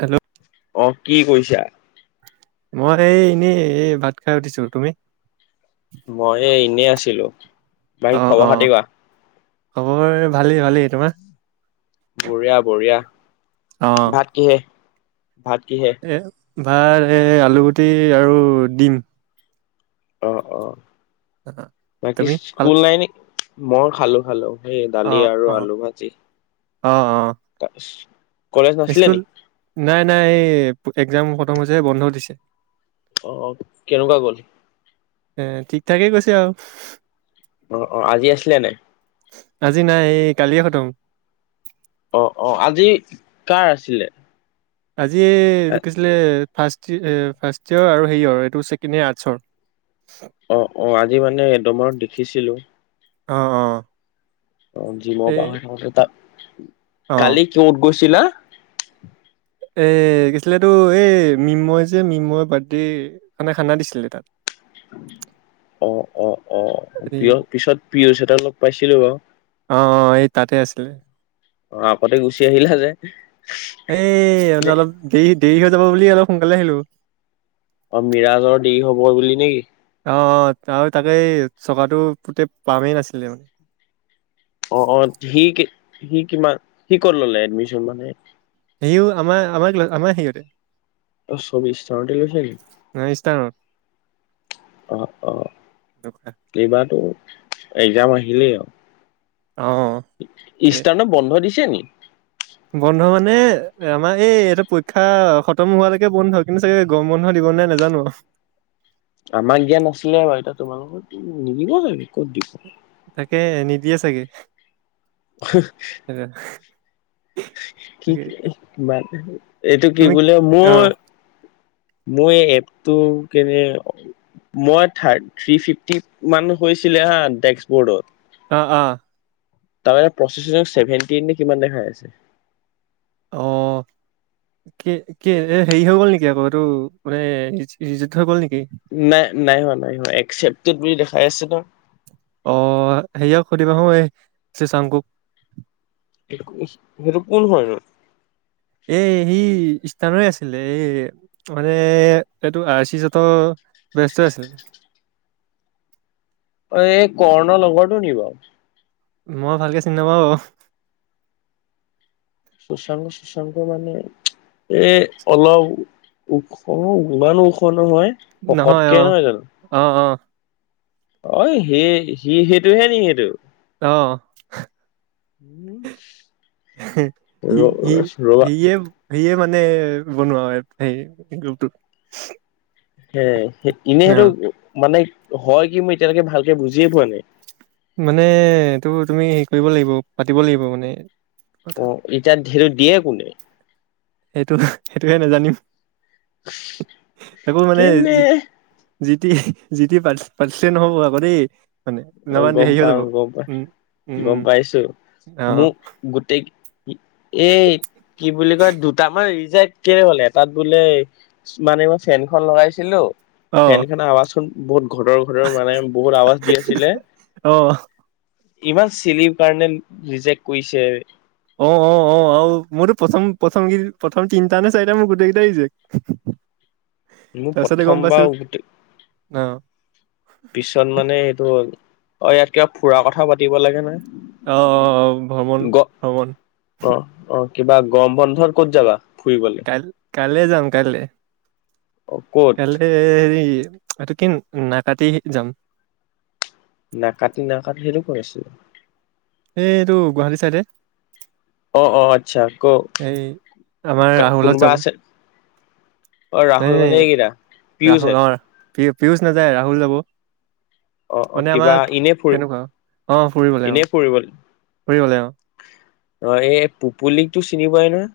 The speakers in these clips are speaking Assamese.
হেল্ল' অ কি কৈইছা? মই এই এনেই এই ভাত খাই উঠিছো তুমি? মই এনেই আছিলো। অ বাহী অ খবৰ -খাতি কোৱা? খবৰ ভালেই ভালেই তোমাৰ? বঢ়িয়া বঢ়িয়া অ ভাত কিহে, ভাত কিহে? এ ভাত এই আলুগুটি আৰু ডিম। অ অ বাকী তুমি খাল স্কুল নাই নি? মই খালো খালো সেই অ দালি আৰু অ আলু ভাজি। অ অ তাছ, স্কুল নাই নাই এই একজাম খতম হৈছে বন্ধ দিছে। আহ কেনেকুৱা গ'ল? এ ঠিক ঠাকে গৈছে আও। অ অ আজি আছিলে নাই? কালি এই খতম। অ অ আজি কাৰ আছিলে? আজি এইটো কি আছিলে ফাৰ্ষ্ট ফাৰ্ষ্ট ইয়েৰ আৰু হেই য়ৰ এইটো ছেকেণ্ড ইয়েৰ আৰ্টচৰ। অ অ আজি মানে এদমৰ দেখিছিলো। অহ অ। অ জিমৰ এই আহি থাকোঁতে থাকোতে। অ কালি কত গৈছিলা? এ কি আছিলে এটো এই মিনময় যে মিনময় বাৰ্থডে। মানে খানা দিছিলে তাত। অ অ। অ এই পিয় পিছত পিয়ুষ হেতক লগ পাইছিলো বাও। অ অ এই আহিলা যে ল নে অলপ দেৰি দেৰি হৈ যাব বুলি অলপ সোনকালে আহিলো। অ মিৰাজৰ দেৰি হব বুলি নেকি? অ অ আৰু তাকে চকাটো পোতে পামেই নাছিলে মানে। অ অ সি সি কিমান সি ক'ত ললে এডমিশন মানে? সিও আমাৰ আমাৰ আমাৰ শেইওতে। ত চবি স্থাৰটি লৈছ নি? ইষ্টাৰ্ণত অ অ এনেকুৱা এইবাৰাতো একজাম আহিলেই আউ। অ তাকে। ইষ্টাৰ নপ বন্ধ দিছে নি? বন্ধ মানে আমাৰ এই ইহতে পৰীক্ষা খতম হোৱালেকে বন্ধ। কিন্তু চাগে গৰম বন্ধ দিব। গল নাই নেজানো। আমাক দিয়া নাছিলে বাৰু এতিয়া তোমাৰ লগত টো নিদিব চাগে ক'ত দিব। তাকে নিদিয়ে চাগে। [unintelligible] কিন তাকে এইটো কি তুমি বুলে অ মোৰ মই এই এপটো কেনে মই থা থ্ৰি ফিফটি মান হৈছিলে হা ডেকচ বৰ্ডত। অ অ। তাৰ প্ৰচছেচ সেভেণ্টিন নে কিমান দেখাই আছে। অ। কি কি এ হেৰি হৈ গ'ল নেকি আকৌ এইটো মানে যুদ্ধ হৈ গ'ল নি? নাই নাই হোৱা নাই হোৱা। একচেপটেদ বুলি দেখাই আছে ন। অ সেৰিক সুধিবা ক সেই চৰ তোক। সেইটো কোন হয় নো? এ সি স্থানৰে আছিলে। এই মানে এইটো আৰ চি জত ব্যস্ত আছিলে। অ এই কৰ্ণ লগৰটো নি বাও। মই ভালকে চিনি নাপাওঁ বাও। সুশাংক সুশাংক মানে? এ অলপ ওখ ইমান ওখ নহয়। হকতকে নহয় জানো? অ অই সেই সি সেইটো হে নি সেইটো? অহ। উম। সি সি সিয়ে য়ে মানে বনোৱা হয়। সেই গুপ টোত। হে ইনে সেইটো মানে হয় কি? মই এতিয়ালৈকে ভালকে বুজিয়ে পোৱা নাই। মানে এইটো তুমি হেৰি কৰিব লাগিব পাতিব লাগিব মানে। কথা অ এতিয়াত ধেটোত দিয়ে কোনে? সেইটো সেইটোহে নেজানিম। কেনে? জিটি জিটি পাতি পাতিলে নহ'ব আকৌ দেই। মানে অ নহবা হেৰি গম হৈ পাও যাব গম পা উম উম গম উম পাইছো অ মোক গোটেই এই কি বুলি কয় দুটামান ৰিল যে কেনে হলে তাত বোলে মানে মই ফেনখন লগাইছিলো অ চেন খানে আৱাজ খন বহুত ঘতৰ ঘতৰ মানে বহুত আৱাজ দি আছে আহ ইমান চিলিৰ কাৰণে ৰিজেক্ট কৰিছে অ অ অ অ মোৰতো প্ৰথম প্ৰথম কি প্ৰথম তিনিটা নে চাৰিটা মোৰ গোটেই কেইটা আহি চে মোৰ তাৰপিছতে গম প্ৰথমবাৰ পাইছো গোটেই ন পিছত মানে এইটো অ ইয়াত কিবা ফুৰা কথা পাতিব লাগে নহ অহ অ ভ্ৰমন ভ্ৰমণ এইবাৰ গৰম বন্ধত ক'ত যাবা ফুৰিবলে কাল কাইলে যাম কাইলে অ ক'ত কাইলে হেৰি এইটো কি নাকাটি যাম নাকাটি নাকাটি সেইটো ক আছিলে এই এইটো গুৱাহাটী চাইডে অ অ আচ্ছা কৌ এই আমাৰ ৰাহুলত কোনোবা যাব আছে অ নাই ৰাহুল নাই মানে এইকেইটা পিয়ুষহেত ৰাহুলৰ পী পীয়ুষ নাযায় ৰাহুল যাব অ অ মানে কিবা আমাক এনে ফুৰি তেনেকুৱা অ ফুৰিবলে এনে ফুৰিব ফুৰিবলে অ অ এই পুপুলিকটো চিনি পাই নহয়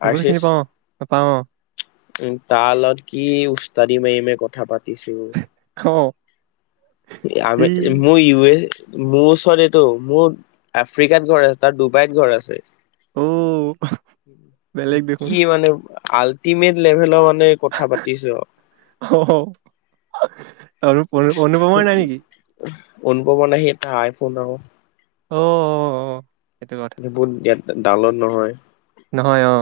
পুপুলি আৰ্চিচ চিনি পাও ন পাওঁ অ উম তাৰ লগত কি উস্তাদি মাৰি মাৰি কথা পাতিছো অ', আম ই মোৰ ইউ এছ মোৰ ওচৰত এইটো মোৰ আফ্ৰিকাত ঘৰ আছে তাৰ ডুবাইত ঘৰ আছে অ', বেলেগ দেখোন কি মানে আলটিমেট লেভেল মান মে কথা পাতিছো আৰু অনুপ অনুপমা নাই নেকি অনুভৱ নাহি এটা আইফোন আৰু অঁ অঁ অঁ এইবোন ইয়াত ডাউনলোড নহয় নহয় অ',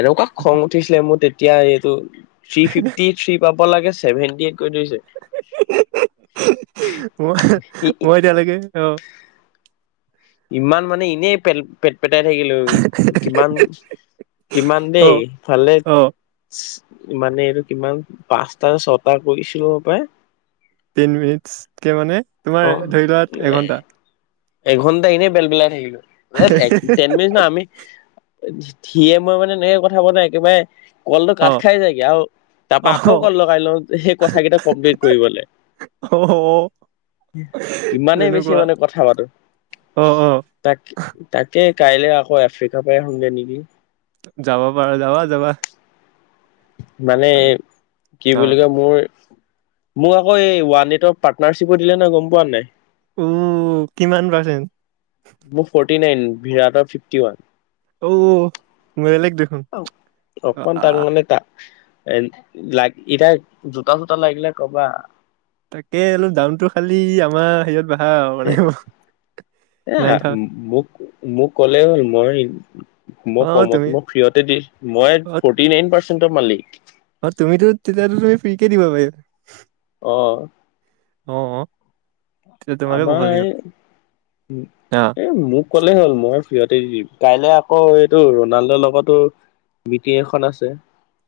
এনেকুৱা খং উঠিছিলে মোৰ তেতিয়া এইটো থ্ৰী ফিফটি থ্ৰী পাব লাগে চছেভেনটি কৰি দিছে। মই মই এতিয়ালৈকে অ', ইমান মানে এনেই পেল পেত পটাই থাকিলো কিমান কিমান দেই অ', ভালে অ', মানে এইটো কিমান পাঁচটা ছটা কৰিছিলো হপায় তিন মিনিটকে মানে অ তোমাৰ ধৰি লোৱা এঘন্টা এঘন্টা এনেই বেল বেলাই থাকিলো টেন মিনিট ন আমি ধিয়ে মই মানে এনেকে কথা পতা নাই একেবাৰে কলটো কাট অ', খাই যায়গে আৰু তাৰ পৰা আকৌ অ', কল লগাই লওঁ সেই কথা কেইটা কমপ্লিট কৰিবলে অ ইমানেই বেছি তেনেকুৱা মানে কথা পাতো অ', অ', তাক তাকে কাইলে আকৌ আফ্ৰিকাৰ পৰা আহুঙগে নেকি যাব পাৰ যাবা যাবা মানে অ', কি বুলি কয় মোৰ মোক আকৌ এই ৱানএট পাৰ্টনাৰশ্বিপো দিলে নহয় গম পোৱা নাই উ কিমান পাৰ্চেন্ত মোৰ ফৰ্টি নাইন বিৰাটৰ ফিফটি ওৱান ও বেলেগ দেখোন অকমান আ তাক মানে তাক এ লাগ এতিয়া জোতা চোতা লাগিলে কবা। তাকে অলপ দামতটো খালি আমাৰ হেৰিয়ত বঢ়া আৰু এ মানে অ। এ মোক মোক কলে হ'ল মই। মই অ' কমত তুমি মই ফ্ৰীয়তে দি মই ফৰ্টি নাইন পাৰ্চেন্টৰ মালিক। আৰু তুমিতো তেতিয়ো তুমি ফ্ৰী কে দিবা পাৰিব। আহ। আহ অ। তেতিয়া তোমাকে ক'ব আমাৰ লাগিব এই অ' এ মোক কলেই হ'ল মই। সিহতে কাইলে আকৌ এইটো ৰনাল্ডৰ লগতো মিটিং এখন আছে।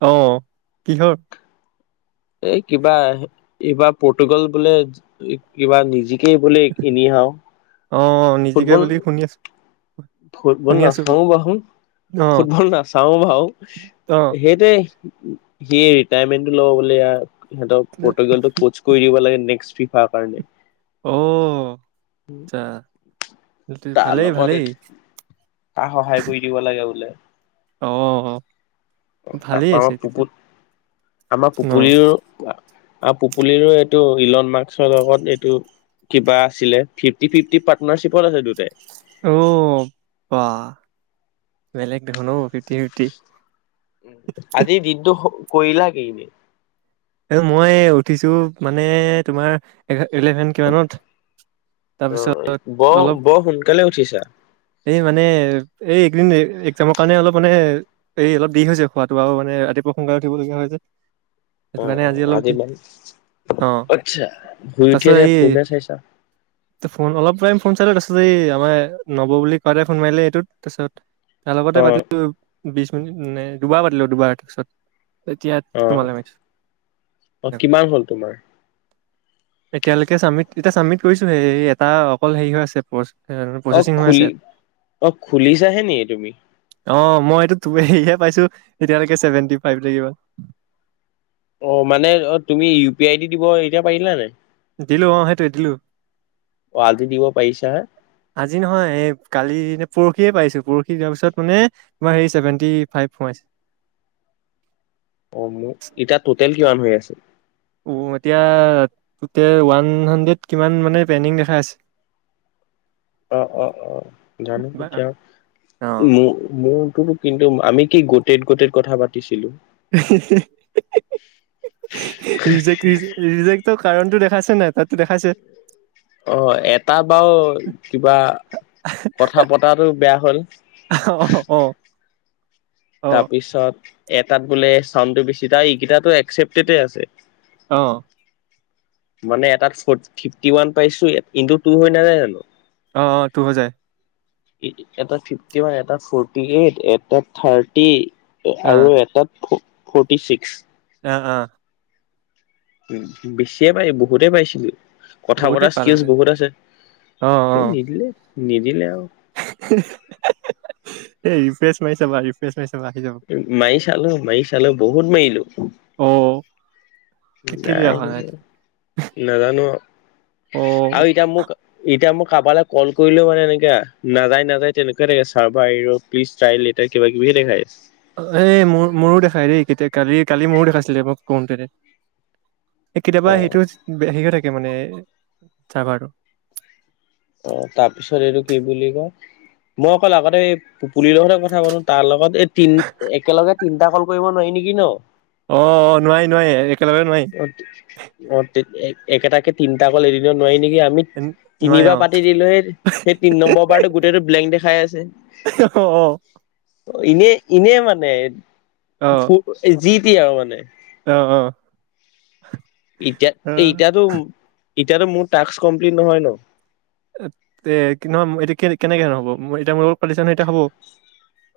আহ কিহৰ। এই কিবা এইবাৰ প্ৰটোগল বোলে কিবা নিজি। কি বোলে এনে হাওঁ। অ নিজিকে বুলি শুনি আছো। ফুটবল শুনি আছো নাচাও বাশু অ' ফুটবল নাচাও বাও অ' সেইটোৱে। হিয়ে ৰেটেমেণ্টো বুলে ইয়াৰ হেট প্ৰটোগ্ল্ডটো পুচ কৰি দিব লাগ নেক্সট্। ফিফাৰ কাৰণে। অ আচ্ছা হেতু ভালেই ভালেই। তাক সহায় কৰি দিব লাগে বোলে। অ। ভালেই তাৰপা আছে তেতিয়া টোপুত আমাৰ ন পুকুৰীও আৰু পুপুলিৰো এইটো ইলন মাৰ্কসৰ লগত এইটো। কিবা আছিলে ফিফটি ফিফটি পাৰ্টনাৰশ্বিপত আছে দুটাই। অ বা বেলেগ দেখুন ঔ ফিভতি ফিভতি। উ আজি দিনটো কইলা কি ইনে। মই উঠিছো মানে তোমাৰ এঘা ইলেভেন কিমানত। তাৰপিছত বৰ অলপ। বৰ সোনকালে উঠিছা এই মানে এই একদিন এক্সজামৰ কাৰণে অলপ মানে। এই অলপ দেৰি হৈ হৈছোয় খোৱাাতটো আৰু মানে ৰাতিপুৱা সোনকালে উঠিবলগীয়া হৈ যে। সেইটো অ কাৰণে অ অলপ আজি দেৰি মমান অ আচ্ছা শুই উঠি আছে ফোনে চাইছা। ত ফোন অলপ টাইম ফোন চালে তাসত। এই আমাৰ নব বুলি কোৱাতে ফোন মাৰিলে এইটোত তাৰপিছত তাৰ লগতে অ পাতিলো বিশ। নাই দুবাৰ পাতিলো দুবাৰ তাৰপিছত এতিয়া অ তোমালৈ মাৰিছো। অ তেনেকুৱা কিমান হ'ল তোমাৰ। এতিয়ালৈকে চাবমিট এতিয়া চাবমিট কৰিছো হেই এটা অকল হেৰি হৈ আছে পষ্ট। আহ খুলি অ খুলিছাহে নেকি তুমি? অ মই এইটোহে সেই পাইছো এতিয়ালৈকে চেভেনটি ফাইভ নে কিবা। অ মানে অ তুমি ইউ পি আই দি দিব এতিয়া পাৰিলা নাই। দিলো অ সেইটোৱে দিলো। অ আজি দিব পাৰিছা হে? আজি নহয় এই কালি। পৰহিয়ে পাইছো পৰহি যাৰ পিছত মানে তোমাৰ হেৰি চছেভেণ্টি ফাইভ সোমাইছে। [inaudible] অ মোৰ ইতিয়া টোটেল কিমান হৈ আছে। উম এতিয়া টোটেল ওৱান হাড্ৰেড কিমান মানে পেণ্ডিং দেখা আছে। [inaudible] অ অ অ জানো বা তিয়া অ ম মোৰ। টো টো কিন্তু আমি কি গোতেত গোতেত কথা পাতিছিলো। ৰিজেকৰ দি ৰিজেকৰ কাৰণটো দেখ। খাইছে। অ এটা বাও কিবা। কথা পতাটো বেয়া হ'ল। অ অ অ তাৰপিছত এটাত বোলে চাউডটো বেছি তাৰ এইকেইটাটো একচেপ্টেড আছে। অহ। মানে এটাত ফ ফিফটি ওৱান পাইছো ইটু টু হৈ নাযায় জানো। অ অ তোৰ হৈ যায়। এটা ফিফটি ওান এটা ফৰ্টি এইট এটা থাৰ্টি। অ আৰু এটাত ফৰ্টি ছিক্স। অ অ। উ বেছিয়ে পাই বহুতে পাইছিলি। কথা বতৰা বহুতেই স্কিজ পালাহেঁতেন বহুত আছে অ অ নিদিলে, নিদিলে আও। এই ৰিফ্ৰেছ মাৰি ছাবা ৰিফ্ৰেছ মা- অ [inaudible] কেলে নাই অহা নোনো নাজানো অ আও এতিয়া মোক এতিয়া মোক কাৰাবালৈ কল কৰিলেও মানে এনেকে নাযায় নাযায় তেনেকুৱা থাকে চাৰ্ভাৰ ইৰোৰ প্লিজ ট্ৰাই লেটাৰ কিবা কিবি। কি দেখাইছ। এ মোৰ মোৰো দেখাই ৰে কেতিয়া কালি কালি মোৰো দেখাইছিলে মই কৰোতে। এ অ কেতিয়াবা সেইটো হেৰি হৈ থাকে মানে চাৰ্ভাৰটো। অ তাৰপিছত এইটো কি বুলি কয়? মই অকল আগতে এই পুলিৰ লগতে কথা পাতো তাৰ লগত এই তিন একেলগে তিনটা কল কৰিব নোৱাই। কি ন? অ অ নোৱাই নোৱাই একেলগে নোৱাই। অ একেটাকে তিনিটা কল এদিনত নোৱাৰি নেকি আমি নোৱাৰি অ তিনিবা- পাতি দিলো সেই সেই তিন নম্বৰ বাৰটো গোটেইটো ব্লেংক দেখাই আছে। অ এনে এনে মানে, অ যি টি আৰু মানে। অ অ। এতিয়া এতিয়াতো এতিয়াতো মোৰ টাস্ক কমপ্লিট নহয় ন। এ এ নহয় এতিয়া কে কেনেকে নহ'ব এতিয়া মোৰ লগ পাতিছা নহয় এতিয়া হ'ব।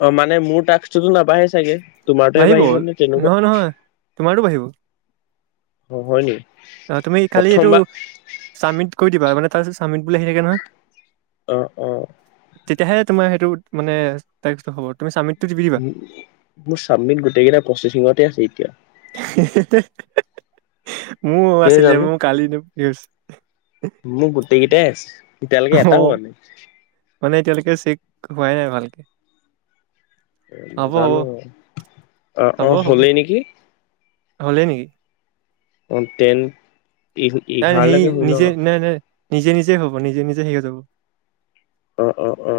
অ মানে মোৰ টাস্কটোতো নাবাঢ়ে চাগে? তোমাৰটোহে বাঢ়িব নে তেনেকুৱা নহয় নহয় তোমাৰো বাঢ়িব। অ হয় নেকি অ তুমি খালি এইটো প্ৰথমবাৰ চাবমিট কৰি দিবা মানে তাৰপিছত চামিত বুলি আহি থাকে নহয়। অহ অহ। তেতিয়াহে তোমাৰ সেইটো মানে টাস্কটো হ'ব তুমি স্বামি- উ মোৰ চাবমিট গোটেই কেইটা প্ৰচেচিঙতে আছে এতিয়া। [unintelligible] মোৰ কেলে আছিলে জানো মোৰ কালি নে এতিয়ালেকে অ এটা হোৱা নাই। মানে এতিয়ালৈকে চেক হোৱাই নাই ভালকে। হ'ব হ'ব নাজানো অ অ হলেই নেকি? হ'লে নেকি? অন্তেন নাই নাই সেই নিজে নাই নাই নিজে নিজে হ'ব নিজে নিজে সেই হৈ যাব। অ অ অ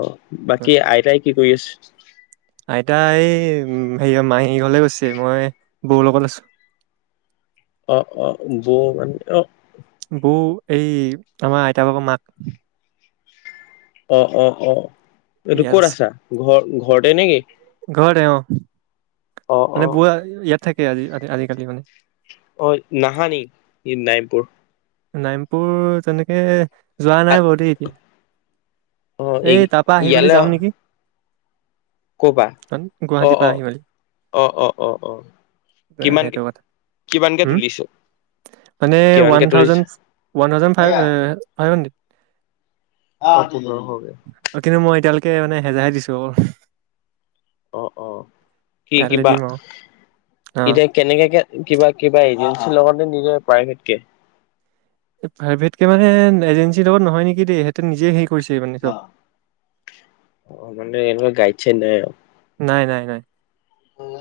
বাকী আইতাই কি কৰি আছ- উ হেয়া মাহী ঘলে গৈছে মই বৌ লগত আছো। অ অ বৌ মানে অ বৌ এই আমাৰ আইত ভাগৰ মাক। অ অ অ এইটো ইয়াত ক'ত আছে আছা ঘৰ ঘৰতে নেকি? ঘৰতে অ অ অ মানে বোৱা ইয়াত থাকে আজি আজিকালি মানে। অ নাহানি ই নাইমপুৰ। নাইমপুৰ তেনেকে যোৱা নাই বাৰু দেই এত- অ এই ইয়াল যাম নেকি কবা মানে অ গুৱাহাটীৰ পৰা অ আহি মেলি অ অ অ অ কিমান সেইটো কথা কিমানকে উম তুলিছে মানে ওৱান কিমানকে তুলিছে thousand one thousand five five hundred. Okay মানে হেজাৰ দিছো অকল অ অ কি কাইলৈ কিবা। দিম আৰু অ এতিয়া কেনেকেকে কিবা কিবা এজেঞ্চিৰ লগতে নিজে প্ৰাইভেট কে। প্ৰাইভেট কে মানে এজেঞ্চিৰ লগত নহয় নেকি দেই সিহঁতে নিজে সেই অ মানে এনে গাইড চাইড নাই আৰু হু অ